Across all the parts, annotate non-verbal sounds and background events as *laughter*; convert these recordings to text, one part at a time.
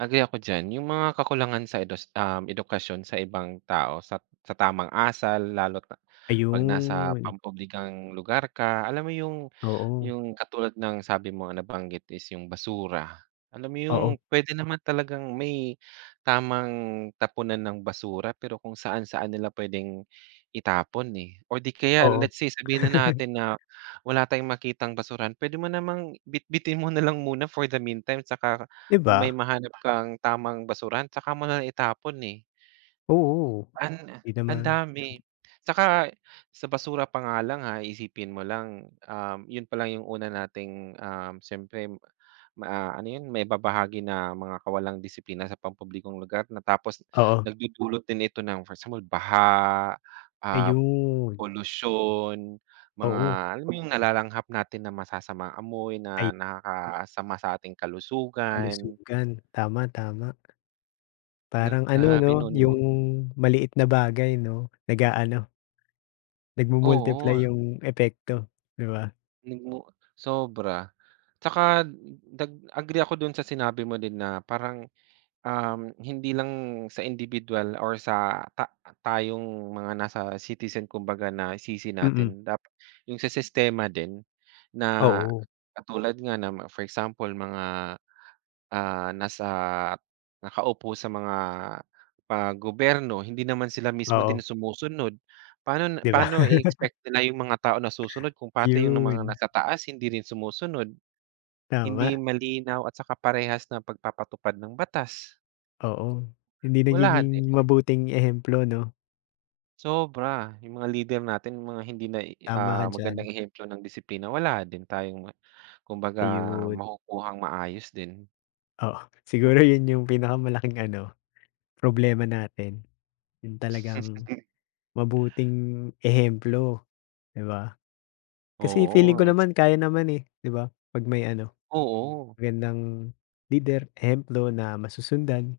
Agree ako dyan. Yung mga kakulangan sa edos um, edukasyon sa ibang tao sat sa tamang asal, lalo't, ah, 'pag nasa Ayon! pampublikong lugar ka. Alam mo yung Oo. yung katulad ng sabi mo, nabanggit is yung basura. Alam mo yung Oo. pwede naman talagang may tamang tapunan ng basura, pero kung saan-saan nila pwedeng itapon, eh. Or 'di kaya Oo. let's say, sabihin na *chuckles* natin na, wala tayong makitang basurahan, pwede mo namang bitbitin mo na lang muna for the meantime, saka 'Di kung may ba? mahanap kang tamang basuran tsaka mo nalang, itapon, eh. Oo, *unintelligible* an 'di ang naman. dami, saka sa basura pa nga lang ha, iisipin mo lang, um, yun palang yung una nating um, siyempre ma ano yun? Maibabahagi na mga kawalang disiplina sa pampublikong lugar na tapos Oo nagdudulot din ito ng for sa mud baha, ah, Ayon! polusyon, mga Oo. alam mo yung nalalanghap natin na masasamang amoy Ay na nakakasama sa ating kalusugan. Kalusugan, tama, tama. Yun, Parang ano grabe 'no, nun 'no? yung maliit na bagay 'no, nag-aano, Oo, nagmu-multiply ah. yung epekto, 'di ba? Mm. Sobra! Tsaka dag agree ako dun sa sinabi mo din na parang, um, hindi lang sa indibiduwal or sa ta tayong mga nasa citizen kumbaga na isisi Mm. natin. Dap yung sa sistema din na Oo katulad nga na ma for example mga, ah, nasa nakaupo sa mga pa gobyerno, hindi naman sila mismo din Oo. sumusunod, paano na 'Di ba? paano *laughs* i-expect nila yung mga tao na susunod kung pati yung mga Ayon! naka-taas hindi rin sumusunod? Hindi Tama! yung malinaw at saka parehas ng pagpapatupad ng batas. Oo. Hindi Wala din. nagiging mabuting ehemplo, 'no? Sobra! Yung mga lider natin, yung mga hindi nai Tama ka ah, diyan. magandang ehemplo ng disiplina, wala din tayong, ah, kumbaga Ayon. makukuhang maayos din. Oo, siguro yun yung pinakamalaking ano, problema natin, yung talagang *chuckles* mabuting ehemplo, 'di ba? Kasi feeling Oo, ko eh. naman, kaya naman, eh, 'di ba, 'pag may ano, Oo. magandang lider, ehemplo na masusundan,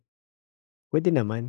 pwede naman.